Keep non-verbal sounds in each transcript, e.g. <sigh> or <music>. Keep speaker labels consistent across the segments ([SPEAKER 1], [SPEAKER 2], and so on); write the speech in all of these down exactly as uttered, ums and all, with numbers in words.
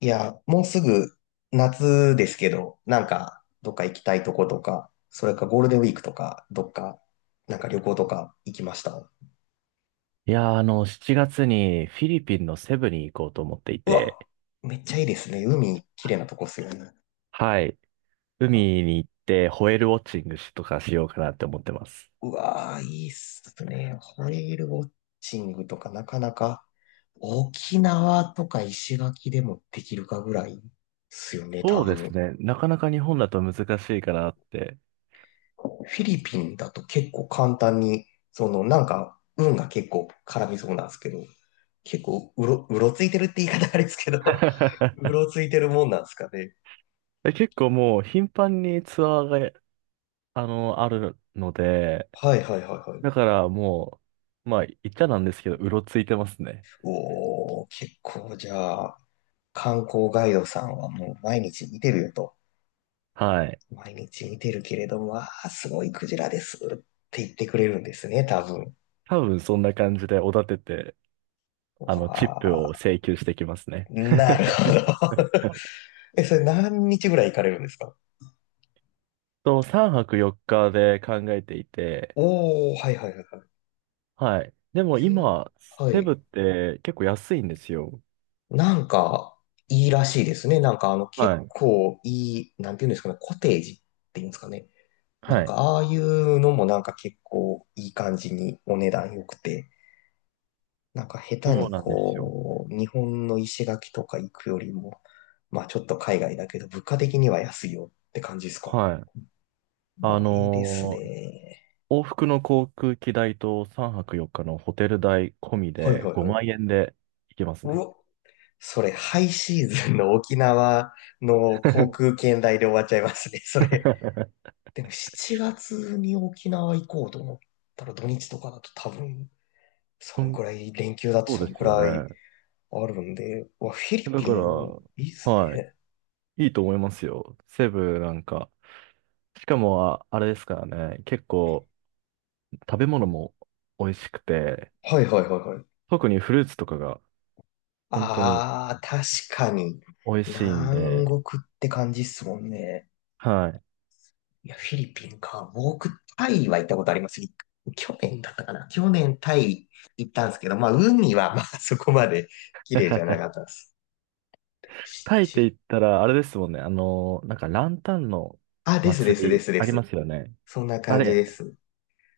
[SPEAKER 1] いや、もうすぐ夏ですけど、なんかどっか行きたいとことか、それかゴールデンウィークとか、どっか、なんか旅行とか行きました。
[SPEAKER 2] いやー、あの、しちがつにフィリピンのセブに行こうと思ってい
[SPEAKER 1] うわ、
[SPEAKER 2] て、
[SPEAKER 1] めっちゃいいですね。海、綺麗なとこっすよね。
[SPEAKER 2] はい。
[SPEAKER 1] あ、
[SPEAKER 2] 海に行ってホエールウォッチングしとかしようかなって思ってます。
[SPEAKER 1] うわー、いいっすね。ホエールウォッチングとかなかなか、沖縄とか石垣でもできるかぐらいっすよね、多
[SPEAKER 2] そうです
[SPEAKER 1] 分。
[SPEAKER 2] ね。なかなか日本だと難しいかなって。
[SPEAKER 1] フィリピンだと結構簡単に、そのなんか運が結構絡みそうなんですけど、結構うろ、うろついてるって言い方あれですけど、<laughs> う
[SPEAKER 2] <laughs>
[SPEAKER 1] ろついてるもんなんですかね。
[SPEAKER 2] え結構もう頻繁にツアーが、あの、あるので、
[SPEAKER 1] はいはいはいはい。
[SPEAKER 2] だからもう、まあ言っちゃなんですけど、うろついてますね。
[SPEAKER 1] おー、結構じゃあ、観光ガイドさんはもう毎日見てるよと。
[SPEAKER 2] はい。
[SPEAKER 1] 毎日見てるけれども、わあ、すごいクジラですって言ってくれるんですね、多分。
[SPEAKER 2] 多分そんな感じでおだてて、
[SPEAKER 1] わ
[SPEAKER 2] あの、チップを
[SPEAKER 1] あ、
[SPEAKER 2] 請求してきますね。
[SPEAKER 1] なるほど。<laughs> え、それ何日ぐらい行かれるんですか？
[SPEAKER 2] と、さんぱくよっかで考えていて、
[SPEAKER 1] おー、はいはいはいはい。
[SPEAKER 2] はい。でも
[SPEAKER 1] せ
[SPEAKER 2] 今、
[SPEAKER 1] は
[SPEAKER 2] セブっ
[SPEAKER 1] い。
[SPEAKER 2] て結構安いんですよ。
[SPEAKER 1] なんか、いいらしいですね。なんか、あの、結
[SPEAKER 2] はい。
[SPEAKER 1] 構いい、なんていうんですかね、コテージっていうんですかね。な
[SPEAKER 2] は
[SPEAKER 1] んか、
[SPEAKER 2] い。
[SPEAKER 1] ああいうのもなんか結構いい感じにお値段良くて、なんか下手
[SPEAKER 2] そう
[SPEAKER 1] に
[SPEAKER 2] なんですよ。
[SPEAKER 1] こう、日本の石垣とか行くよりも、まあちょっと海外だけど、物価的には安いよって感じですか？
[SPEAKER 2] はい。あ
[SPEAKER 1] まあいいです
[SPEAKER 2] のー
[SPEAKER 1] ね。
[SPEAKER 2] 往復の航空機代とさんぱくよっかのホテル代込み
[SPEAKER 1] はい
[SPEAKER 2] で
[SPEAKER 1] はいはい。
[SPEAKER 2] ごまん円で行けます
[SPEAKER 1] う
[SPEAKER 2] ね。
[SPEAKER 1] わ、それハイシーズンの沖縄の航空券代で終わっちゃいますね、それ。
[SPEAKER 2] <laughs>
[SPEAKER 1] でもしちがつに沖縄行こうと思ったら土日とかだと多分、
[SPEAKER 2] う
[SPEAKER 1] そん
[SPEAKER 2] ん、
[SPEAKER 1] くらい、連休だと
[SPEAKER 2] そ
[SPEAKER 1] そ
[SPEAKER 2] う
[SPEAKER 1] ん
[SPEAKER 2] です
[SPEAKER 1] く
[SPEAKER 2] よ
[SPEAKER 1] らい
[SPEAKER 2] ね。
[SPEAKER 1] あるんで、うわ、フィリ
[SPEAKER 2] <laughs> だ
[SPEAKER 1] ピ
[SPEAKER 2] から、
[SPEAKER 1] ン、いいっす
[SPEAKER 2] はい。
[SPEAKER 1] ね。
[SPEAKER 2] いいと思いますよ。セブなんか。しかも、あ、あれですからね。結構、食べ物も美味しくて、
[SPEAKER 1] はいはいはいはい。
[SPEAKER 2] 特にフルーツとかが本当に
[SPEAKER 1] ああ、確かに。
[SPEAKER 2] 美味しいん
[SPEAKER 1] 南
[SPEAKER 2] で、
[SPEAKER 1] 国って感じっすもんね。
[SPEAKER 2] はい。
[SPEAKER 1] いや、フィリピンか。僕、タイは行ったことあります。い去年だったかな。去年タイ行ったんですけど、まあ、海はまあ <laughs> そこまで綺麗じゃな
[SPEAKER 2] <laughs>
[SPEAKER 1] かったです。し
[SPEAKER 2] タイって言
[SPEAKER 1] ち
[SPEAKER 2] ったら、あれですもんね。あの、なんかランタンの
[SPEAKER 1] あ、ですです
[SPEAKER 2] 祭
[SPEAKER 1] で
[SPEAKER 2] り
[SPEAKER 1] すで
[SPEAKER 2] あり
[SPEAKER 1] す。
[SPEAKER 2] ますよね。
[SPEAKER 1] そんな
[SPEAKER 2] あ
[SPEAKER 1] 感じ
[SPEAKER 2] れ、
[SPEAKER 1] です。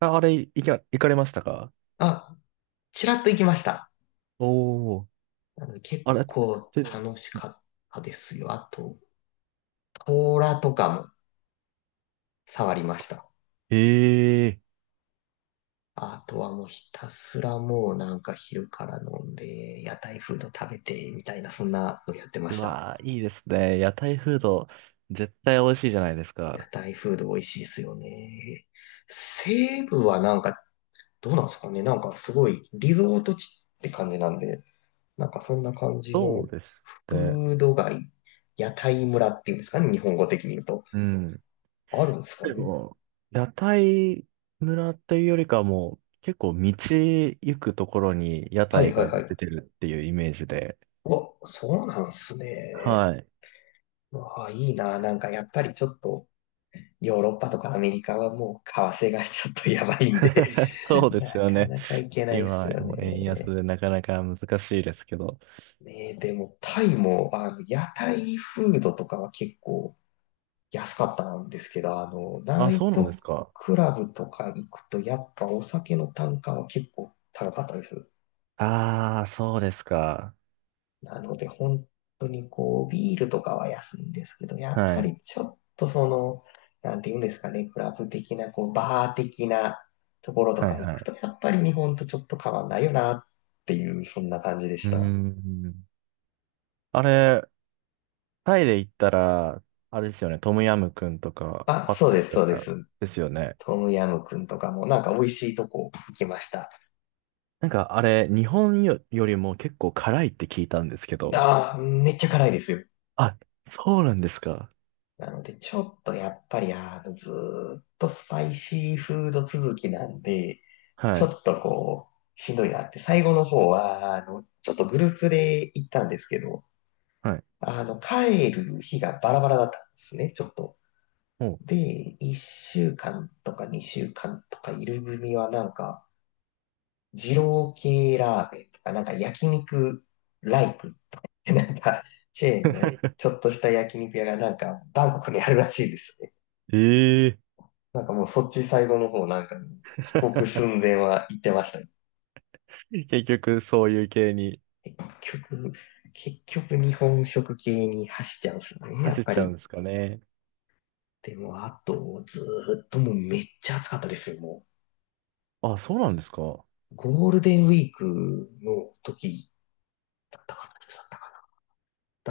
[SPEAKER 2] ああれ、行き行かれましたか？
[SPEAKER 1] あ、ちらっと行きました。
[SPEAKER 2] おおー、
[SPEAKER 1] なので結
[SPEAKER 2] あれ、
[SPEAKER 1] 構楽しかったですよ。あと、トーラとかも触りました。
[SPEAKER 2] ええ
[SPEAKER 1] あとはもうひたすらもうなんか昼から飲んで、屋台フード食べて、みたいな、そんなのやってま
[SPEAKER 2] ー、う
[SPEAKER 1] した。
[SPEAKER 2] わー、いいですね。屋台フード、絶対美味しいじゃないです
[SPEAKER 1] 屋
[SPEAKER 2] か。
[SPEAKER 1] 台フード美味しいですよね。西部はなんか、どうなんですかね。なんかすごいリゾート地って感じなんで、なんかそんな感じ
[SPEAKER 2] そ
[SPEAKER 1] の
[SPEAKER 2] うですね。
[SPEAKER 1] フード街、屋台村っていうんですかね、日本語的に言うと。
[SPEAKER 2] うん。
[SPEAKER 1] あるんですか
[SPEAKER 2] で
[SPEAKER 1] ね。
[SPEAKER 2] も、屋台村っていうよりかはもう、結構道行くところに屋
[SPEAKER 1] はい
[SPEAKER 2] 台
[SPEAKER 1] はい
[SPEAKER 2] が
[SPEAKER 1] はい。
[SPEAKER 2] 出
[SPEAKER 1] う
[SPEAKER 2] てるっていうイメージで、
[SPEAKER 1] わ、そうなんすね。
[SPEAKER 2] はい。
[SPEAKER 1] うわ、いいな。なんかやっぱりちょっと、ヨーロッパとかアメリカはもう為替がちょっとやばいんで
[SPEAKER 2] <laughs> そう
[SPEAKER 1] <laughs>
[SPEAKER 2] で
[SPEAKER 1] な
[SPEAKER 2] すよ
[SPEAKER 1] か
[SPEAKER 2] ね。
[SPEAKER 1] なか行けないっす
[SPEAKER 2] 今、
[SPEAKER 1] よ
[SPEAKER 2] もう円安
[SPEAKER 1] ね。
[SPEAKER 2] でなかなか難しいですけど。
[SPEAKER 1] ねえ、でもタイも、あの、屋台フードとかは結構安かったんですけど、あの、ナ
[SPEAKER 2] あ、
[SPEAKER 1] イ
[SPEAKER 2] そうなんで
[SPEAKER 1] ト
[SPEAKER 2] すか。
[SPEAKER 1] クラブとか行くとやっぱお酒の単価は結構高かったです。
[SPEAKER 2] ああ、そうですか。
[SPEAKER 1] なので、本当にこう、ビールとかは安いんですけど、やっ
[SPEAKER 2] は
[SPEAKER 1] ぱ
[SPEAKER 2] い。
[SPEAKER 1] りちょっとその、なんていうんですかね、クラブ的な、こう、バー的なところと
[SPEAKER 2] は
[SPEAKER 1] か
[SPEAKER 2] い、
[SPEAKER 1] 行
[SPEAKER 2] は
[SPEAKER 1] く
[SPEAKER 2] い。
[SPEAKER 1] と、やっぱり日本とちょっと変わんないよなっていう、そんな感じで
[SPEAKER 2] う
[SPEAKER 1] し
[SPEAKER 2] ー
[SPEAKER 1] た。
[SPEAKER 2] ん。あれ、タイで行ったら、あれですよね。トムヤムクンとか、
[SPEAKER 1] あ、
[SPEAKER 2] パッ
[SPEAKER 1] そう
[SPEAKER 2] タ
[SPEAKER 1] で
[SPEAKER 2] イ
[SPEAKER 1] す、
[SPEAKER 2] と
[SPEAKER 1] そうで
[SPEAKER 2] か
[SPEAKER 1] す。
[SPEAKER 2] ですよね。
[SPEAKER 1] トムヤム君とかも、なんか美味しいとこ行きました。
[SPEAKER 2] なんかあれ、日本よ、よりも結構辛いって聞いたんですけど。
[SPEAKER 1] ああ、めっちゃ辛いですよ。
[SPEAKER 2] あ、そうなんですか。
[SPEAKER 1] なので、ちょっとやっぱり、あの、ずーっとスパイシーフード続きなんで、
[SPEAKER 2] は
[SPEAKER 1] ちょ
[SPEAKER 2] い。
[SPEAKER 1] っとこう、しんどいなって、最後の方は、あの、ちょっとグループで行ったんですけど、
[SPEAKER 2] はい。
[SPEAKER 1] あの、帰る日がバラバラだったんですね、ちょっと。
[SPEAKER 2] おう。
[SPEAKER 1] で、いっしゅうかんとかにしゅうかんとかいる組はなんか、二郎系ラーメンとか、なんか焼肉ライクってなんか、チェーンの
[SPEAKER 2] <laughs>
[SPEAKER 1] ちょっとした焼肉屋がなんか、バンコクにあるらしいですね。
[SPEAKER 2] ええ
[SPEAKER 1] なんかもうそっち最後の方なんか、帰国
[SPEAKER 2] <laughs>
[SPEAKER 1] 寸前は行ってましたね。
[SPEAKER 2] 結局、そういう系に
[SPEAKER 1] 結局、結局日本食系に走っちゃうんですよね、や
[SPEAKER 2] 走
[SPEAKER 1] っ
[SPEAKER 2] っ
[SPEAKER 1] ぱ
[SPEAKER 2] ちゃうん
[SPEAKER 1] り。
[SPEAKER 2] ですかね。
[SPEAKER 1] でも、あと、ずーっともうめっちゃ暑かったですよ、も
[SPEAKER 2] あ、そうなんですか。
[SPEAKER 1] う。ゴールデンウィークの時だったかな、いつだったかな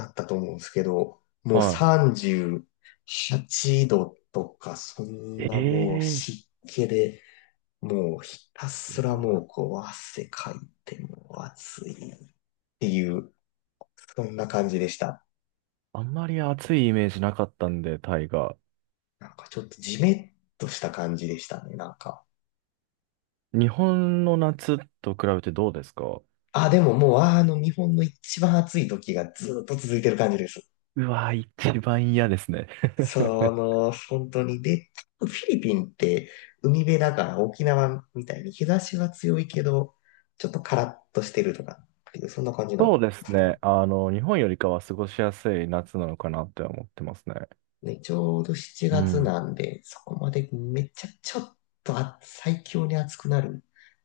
[SPEAKER 1] だったと思うんですけど、も
[SPEAKER 2] は
[SPEAKER 1] うさんじゅうはちどとか、そんなもう
[SPEAKER 2] い。ええ、
[SPEAKER 1] 湿気で、もうひたす
[SPEAKER 2] う
[SPEAKER 1] らも
[SPEAKER 2] わ、
[SPEAKER 1] うこう汗かいてもう暑いっていうそんな感じでした。
[SPEAKER 2] あんまり暑いイメージなかったんで、タイが。
[SPEAKER 1] なんかちょっとジメッとした感じでしたね、なんか。
[SPEAKER 2] 日本の夏と比べてどうですか？
[SPEAKER 1] あ、でももう、あの、日本の一番暑い時がずっと続いてる感じです。
[SPEAKER 2] <laughs> うわ、一 <laughs> 番嫌ですね。<laughs>
[SPEAKER 1] その、本当に。で、フィリピンって海辺だから沖縄みたいに日差しは強いけど、ちょっとカラッとしてるとかっていう、そんな感じの。
[SPEAKER 2] そうですね。あの、日本よりかは過ごしやすい夏なのかなって思ってますね。
[SPEAKER 1] ね、ちょうど7
[SPEAKER 2] う
[SPEAKER 1] 月
[SPEAKER 2] ん。
[SPEAKER 1] なんで、そこまでめっちゃちょっとあ最強に暑くなる。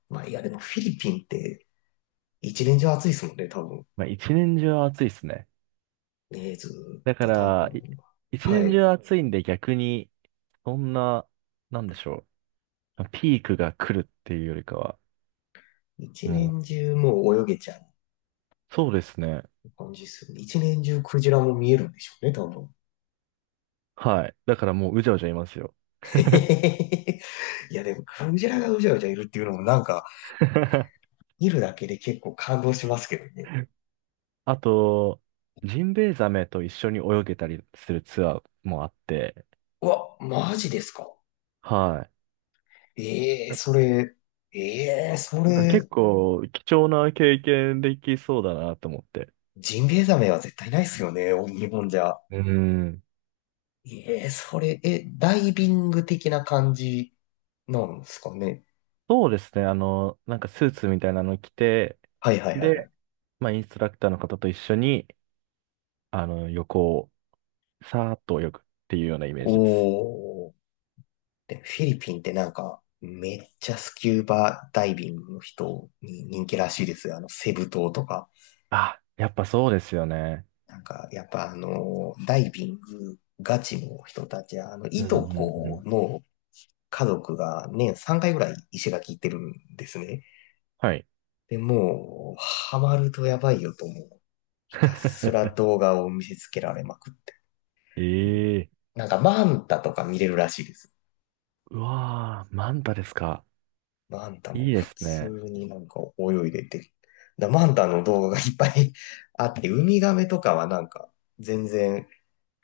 [SPEAKER 1] まあ、いや、でもフィリピンって一年中暑いですもんね、多分。
[SPEAKER 2] まあ、一年中暑いですね。
[SPEAKER 1] ね、ずーっ
[SPEAKER 2] だか
[SPEAKER 1] と多
[SPEAKER 2] ら、い
[SPEAKER 1] 分、
[SPEAKER 2] 一
[SPEAKER 1] は
[SPEAKER 2] 年
[SPEAKER 1] い。
[SPEAKER 2] 中暑いんで逆に、そんな、なんでしょう。ピークが来るっていうよりかは、
[SPEAKER 1] 一
[SPEAKER 2] も
[SPEAKER 1] 年
[SPEAKER 2] う、
[SPEAKER 1] 中もう泳げちゃう
[SPEAKER 2] そうですね。
[SPEAKER 1] 感じですよね。一年中クジラも見えるんでしょうね、多分。
[SPEAKER 2] はい。だからもううじゃうじゃいますよ。
[SPEAKER 1] <laughs> いや、でもクジラがうじゃうじゃいるっていうのもなんか、
[SPEAKER 2] <laughs>
[SPEAKER 1] 見るだけで結構感動しますけどね。
[SPEAKER 2] あと、ジンベエザメと一緒に泳げたりするツアーもあって、
[SPEAKER 1] うわ、マジですか？
[SPEAKER 2] はい。
[SPEAKER 1] ええーそれ、ええーそ
[SPEAKER 2] なんか結
[SPEAKER 1] れ、
[SPEAKER 2] 構貴重な経験できそうだなと思って。
[SPEAKER 1] ジンベエザメは絶対ないですよね、日本じゃ。
[SPEAKER 2] うん。
[SPEAKER 1] ええーそれ、え、ダイビング的な感じなんですかね。
[SPEAKER 2] そうですね。あの、なんかスーツみたいなの着て、
[SPEAKER 1] はいはいはいは
[SPEAKER 2] で、
[SPEAKER 1] い。
[SPEAKER 2] まあインストラクターの方と一緒に、あの、横をさーっと泳ぐっていうようなイメージです。
[SPEAKER 1] おー。で、フィリピンってなんか、めっちゃスキューバダイビングの人に人気らしいですよ。あの、セブ島とか。
[SPEAKER 2] あ、やっぱそうですよね。
[SPEAKER 1] なんか、やっぱあの、ダイビングガチの人たちは、あの、
[SPEAKER 2] うん
[SPEAKER 1] い
[SPEAKER 2] う
[SPEAKER 1] と
[SPEAKER 2] んう
[SPEAKER 1] こ
[SPEAKER 2] ん。
[SPEAKER 1] の家族が年さんかいぐらい石垣行ってるんですね。
[SPEAKER 2] はい。
[SPEAKER 1] で、もう、ハマるとやばいよと思う。ひたすら
[SPEAKER 2] <laughs>
[SPEAKER 1] 動画を見せつけられまくって。
[SPEAKER 2] ええ、
[SPEAKER 1] なんか、マンタとか見れるらしいです。
[SPEAKER 2] うわー、マンタですか。
[SPEAKER 1] マンタ
[SPEAKER 2] い
[SPEAKER 1] も
[SPEAKER 2] いで
[SPEAKER 1] 普
[SPEAKER 2] す
[SPEAKER 1] 通
[SPEAKER 2] ね。
[SPEAKER 1] になんか泳いでて、だマンタの動画がいっぱい <laughs> あって、ウミガメとかはなんか全然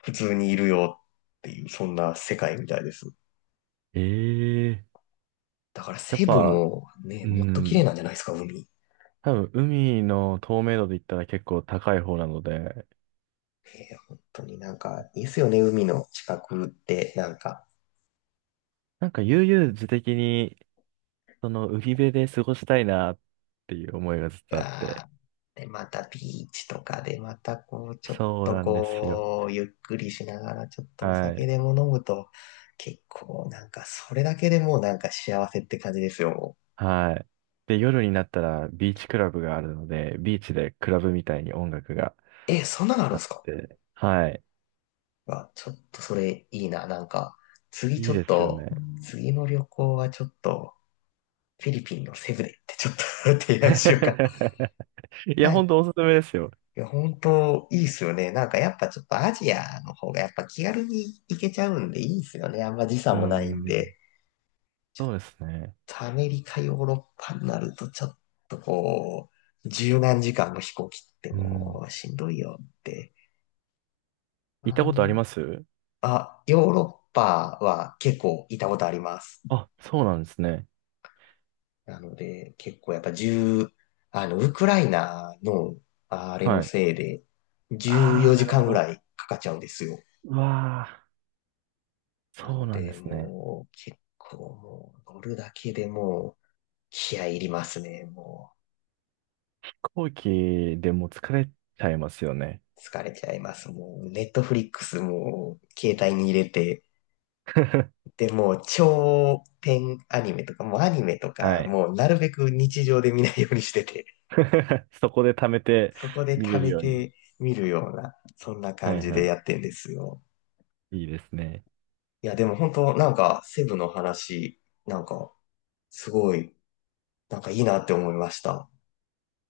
[SPEAKER 1] 普通にいるよっていう、そんな世界みたいです。
[SPEAKER 2] ええ、
[SPEAKER 1] だから
[SPEAKER 2] やっ
[SPEAKER 1] セブ
[SPEAKER 2] ぱ、
[SPEAKER 1] もね、
[SPEAKER 2] う
[SPEAKER 1] もっと綺麗
[SPEAKER 2] ん、
[SPEAKER 1] なんじゃないですか、海。
[SPEAKER 2] 多分海の透明度で言ったら結構高い方なので、
[SPEAKER 1] えー本当になんかいいですよね、海の近くって、なんか。
[SPEAKER 2] なんか悠々自適に、その海辺で過ごしたいなっていう思いがずっとあって。
[SPEAKER 1] が、で、またビーチとかで、またこう、ちょっ
[SPEAKER 2] そう
[SPEAKER 1] と
[SPEAKER 2] なんですよ。
[SPEAKER 1] こう、ゆっくりしながら、ちょっとお
[SPEAKER 2] は
[SPEAKER 1] 酒
[SPEAKER 2] い。
[SPEAKER 1] でも飲むと、結構なんか、それだけでもうなんか幸せって感じですよ。も
[SPEAKER 2] はい。で、夜になったらビーチクラブがあるので、ビーチでクラブみたいに音楽があっ
[SPEAKER 1] う。え、そんなのあるんですか？
[SPEAKER 2] て、はい。
[SPEAKER 1] あ、ちょっとそれいいな。なんか、次ち
[SPEAKER 2] いい
[SPEAKER 1] ょっ
[SPEAKER 2] ですよ
[SPEAKER 1] と、
[SPEAKER 2] ね。
[SPEAKER 1] 次の旅行はちょっと、フィリピンのセブでってちょっと <laughs> 提案しようか
[SPEAKER 2] <laughs> いや、ほん
[SPEAKER 1] な。
[SPEAKER 2] とおすすめですよ。
[SPEAKER 1] いや、本当いいっすよね。なんかやっぱちょっとアジアの方がやっぱ気軽に行けちゃうんでいいっすよね。あんま時差
[SPEAKER 2] う
[SPEAKER 1] もないん
[SPEAKER 2] ん。
[SPEAKER 1] で。ちょっ
[SPEAKER 2] そうですね。
[SPEAKER 1] とアメリカ、ヨーロッパになると、ちょっとこう、十何時間の飛行機って
[SPEAKER 2] うん。
[SPEAKER 1] もうしんどいよって。
[SPEAKER 2] 行った
[SPEAKER 1] あ
[SPEAKER 2] ことあり
[SPEAKER 1] ん、
[SPEAKER 2] ます？
[SPEAKER 1] あ、ヨーロッパは結構いたことあります。
[SPEAKER 2] あ、そうなんですね。
[SPEAKER 1] なので、結構やっぱじゅう、あの、ウクライナのあれの
[SPEAKER 2] はい。
[SPEAKER 1] せいで、14
[SPEAKER 2] ああ、な
[SPEAKER 1] 時
[SPEAKER 2] るほ
[SPEAKER 1] 間ぐら
[SPEAKER 2] ど。
[SPEAKER 1] いかかっちゃうんですよ。
[SPEAKER 2] うわあ、
[SPEAKER 1] な
[SPEAKER 2] そう
[SPEAKER 1] の
[SPEAKER 2] なんで
[SPEAKER 1] で、
[SPEAKER 2] すね。
[SPEAKER 1] もう、結構もう、乗るだけでもう、気合い入りますね、もう。
[SPEAKER 2] 飛行機でもう疲れちゃいますよね。
[SPEAKER 1] 疲れちゃいます。もう、ネットフリックスも携帯に入れて、
[SPEAKER 2] <laughs>
[SPEAKER 1] で、もう長編アニメとか、もうアニメと
[SPEAKER 2] は
[SPEAKER 1] か、
[SPEAKER 2] い。
[SPEAKER 1] もうなるべく日常で見ないようにしてて、
[SPEAKER 2] <laughs> そこで貯めて
[SPEAKER 1] そこで
[SPEAKER 2] 見
[SPEAKER 1] 貯
[SPEAKER 2] れる
[SPEAKER 1] め
[SPEAKER 2] ように。
[SPEAKER 1] て見るような、そんな
[SPEAKER 2] は
[SPEAKER 1] 感
[SPEAKER 2] い
[SPEAKER 1] じ
[SPEAKER 2] は
[SPEAKER 1] でや
[SPEAKER 2] い。
[SPEAKER 1] ってんですよ。
[SPEAKER 2] いいですね。
[SPEAKER 1] いや、でも本当なんか、セブの話、なんか、すごい、なんかいいなって思いました。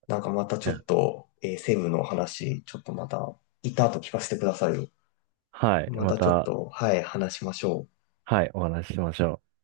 [SPEAKER 1] なんかまたち
[SPEAKER 2] い
[SPEAKER 1] ょ
[SPEAKER 2] や、
[SPEAKER 1] っと、えーセブの話、ちょっとまた、いた後聞かせてくださいよ。
[SPEAKER 2] はい。
[SPEAKER 1] ま
[SPEAKER 2] ま
[SPEAKER 1] たちょっ
[SPEAKER 2] た、
[SPEAKER 1] と、はい、話しましょう。
[SPEAKER 2] はい、お話ししましょう。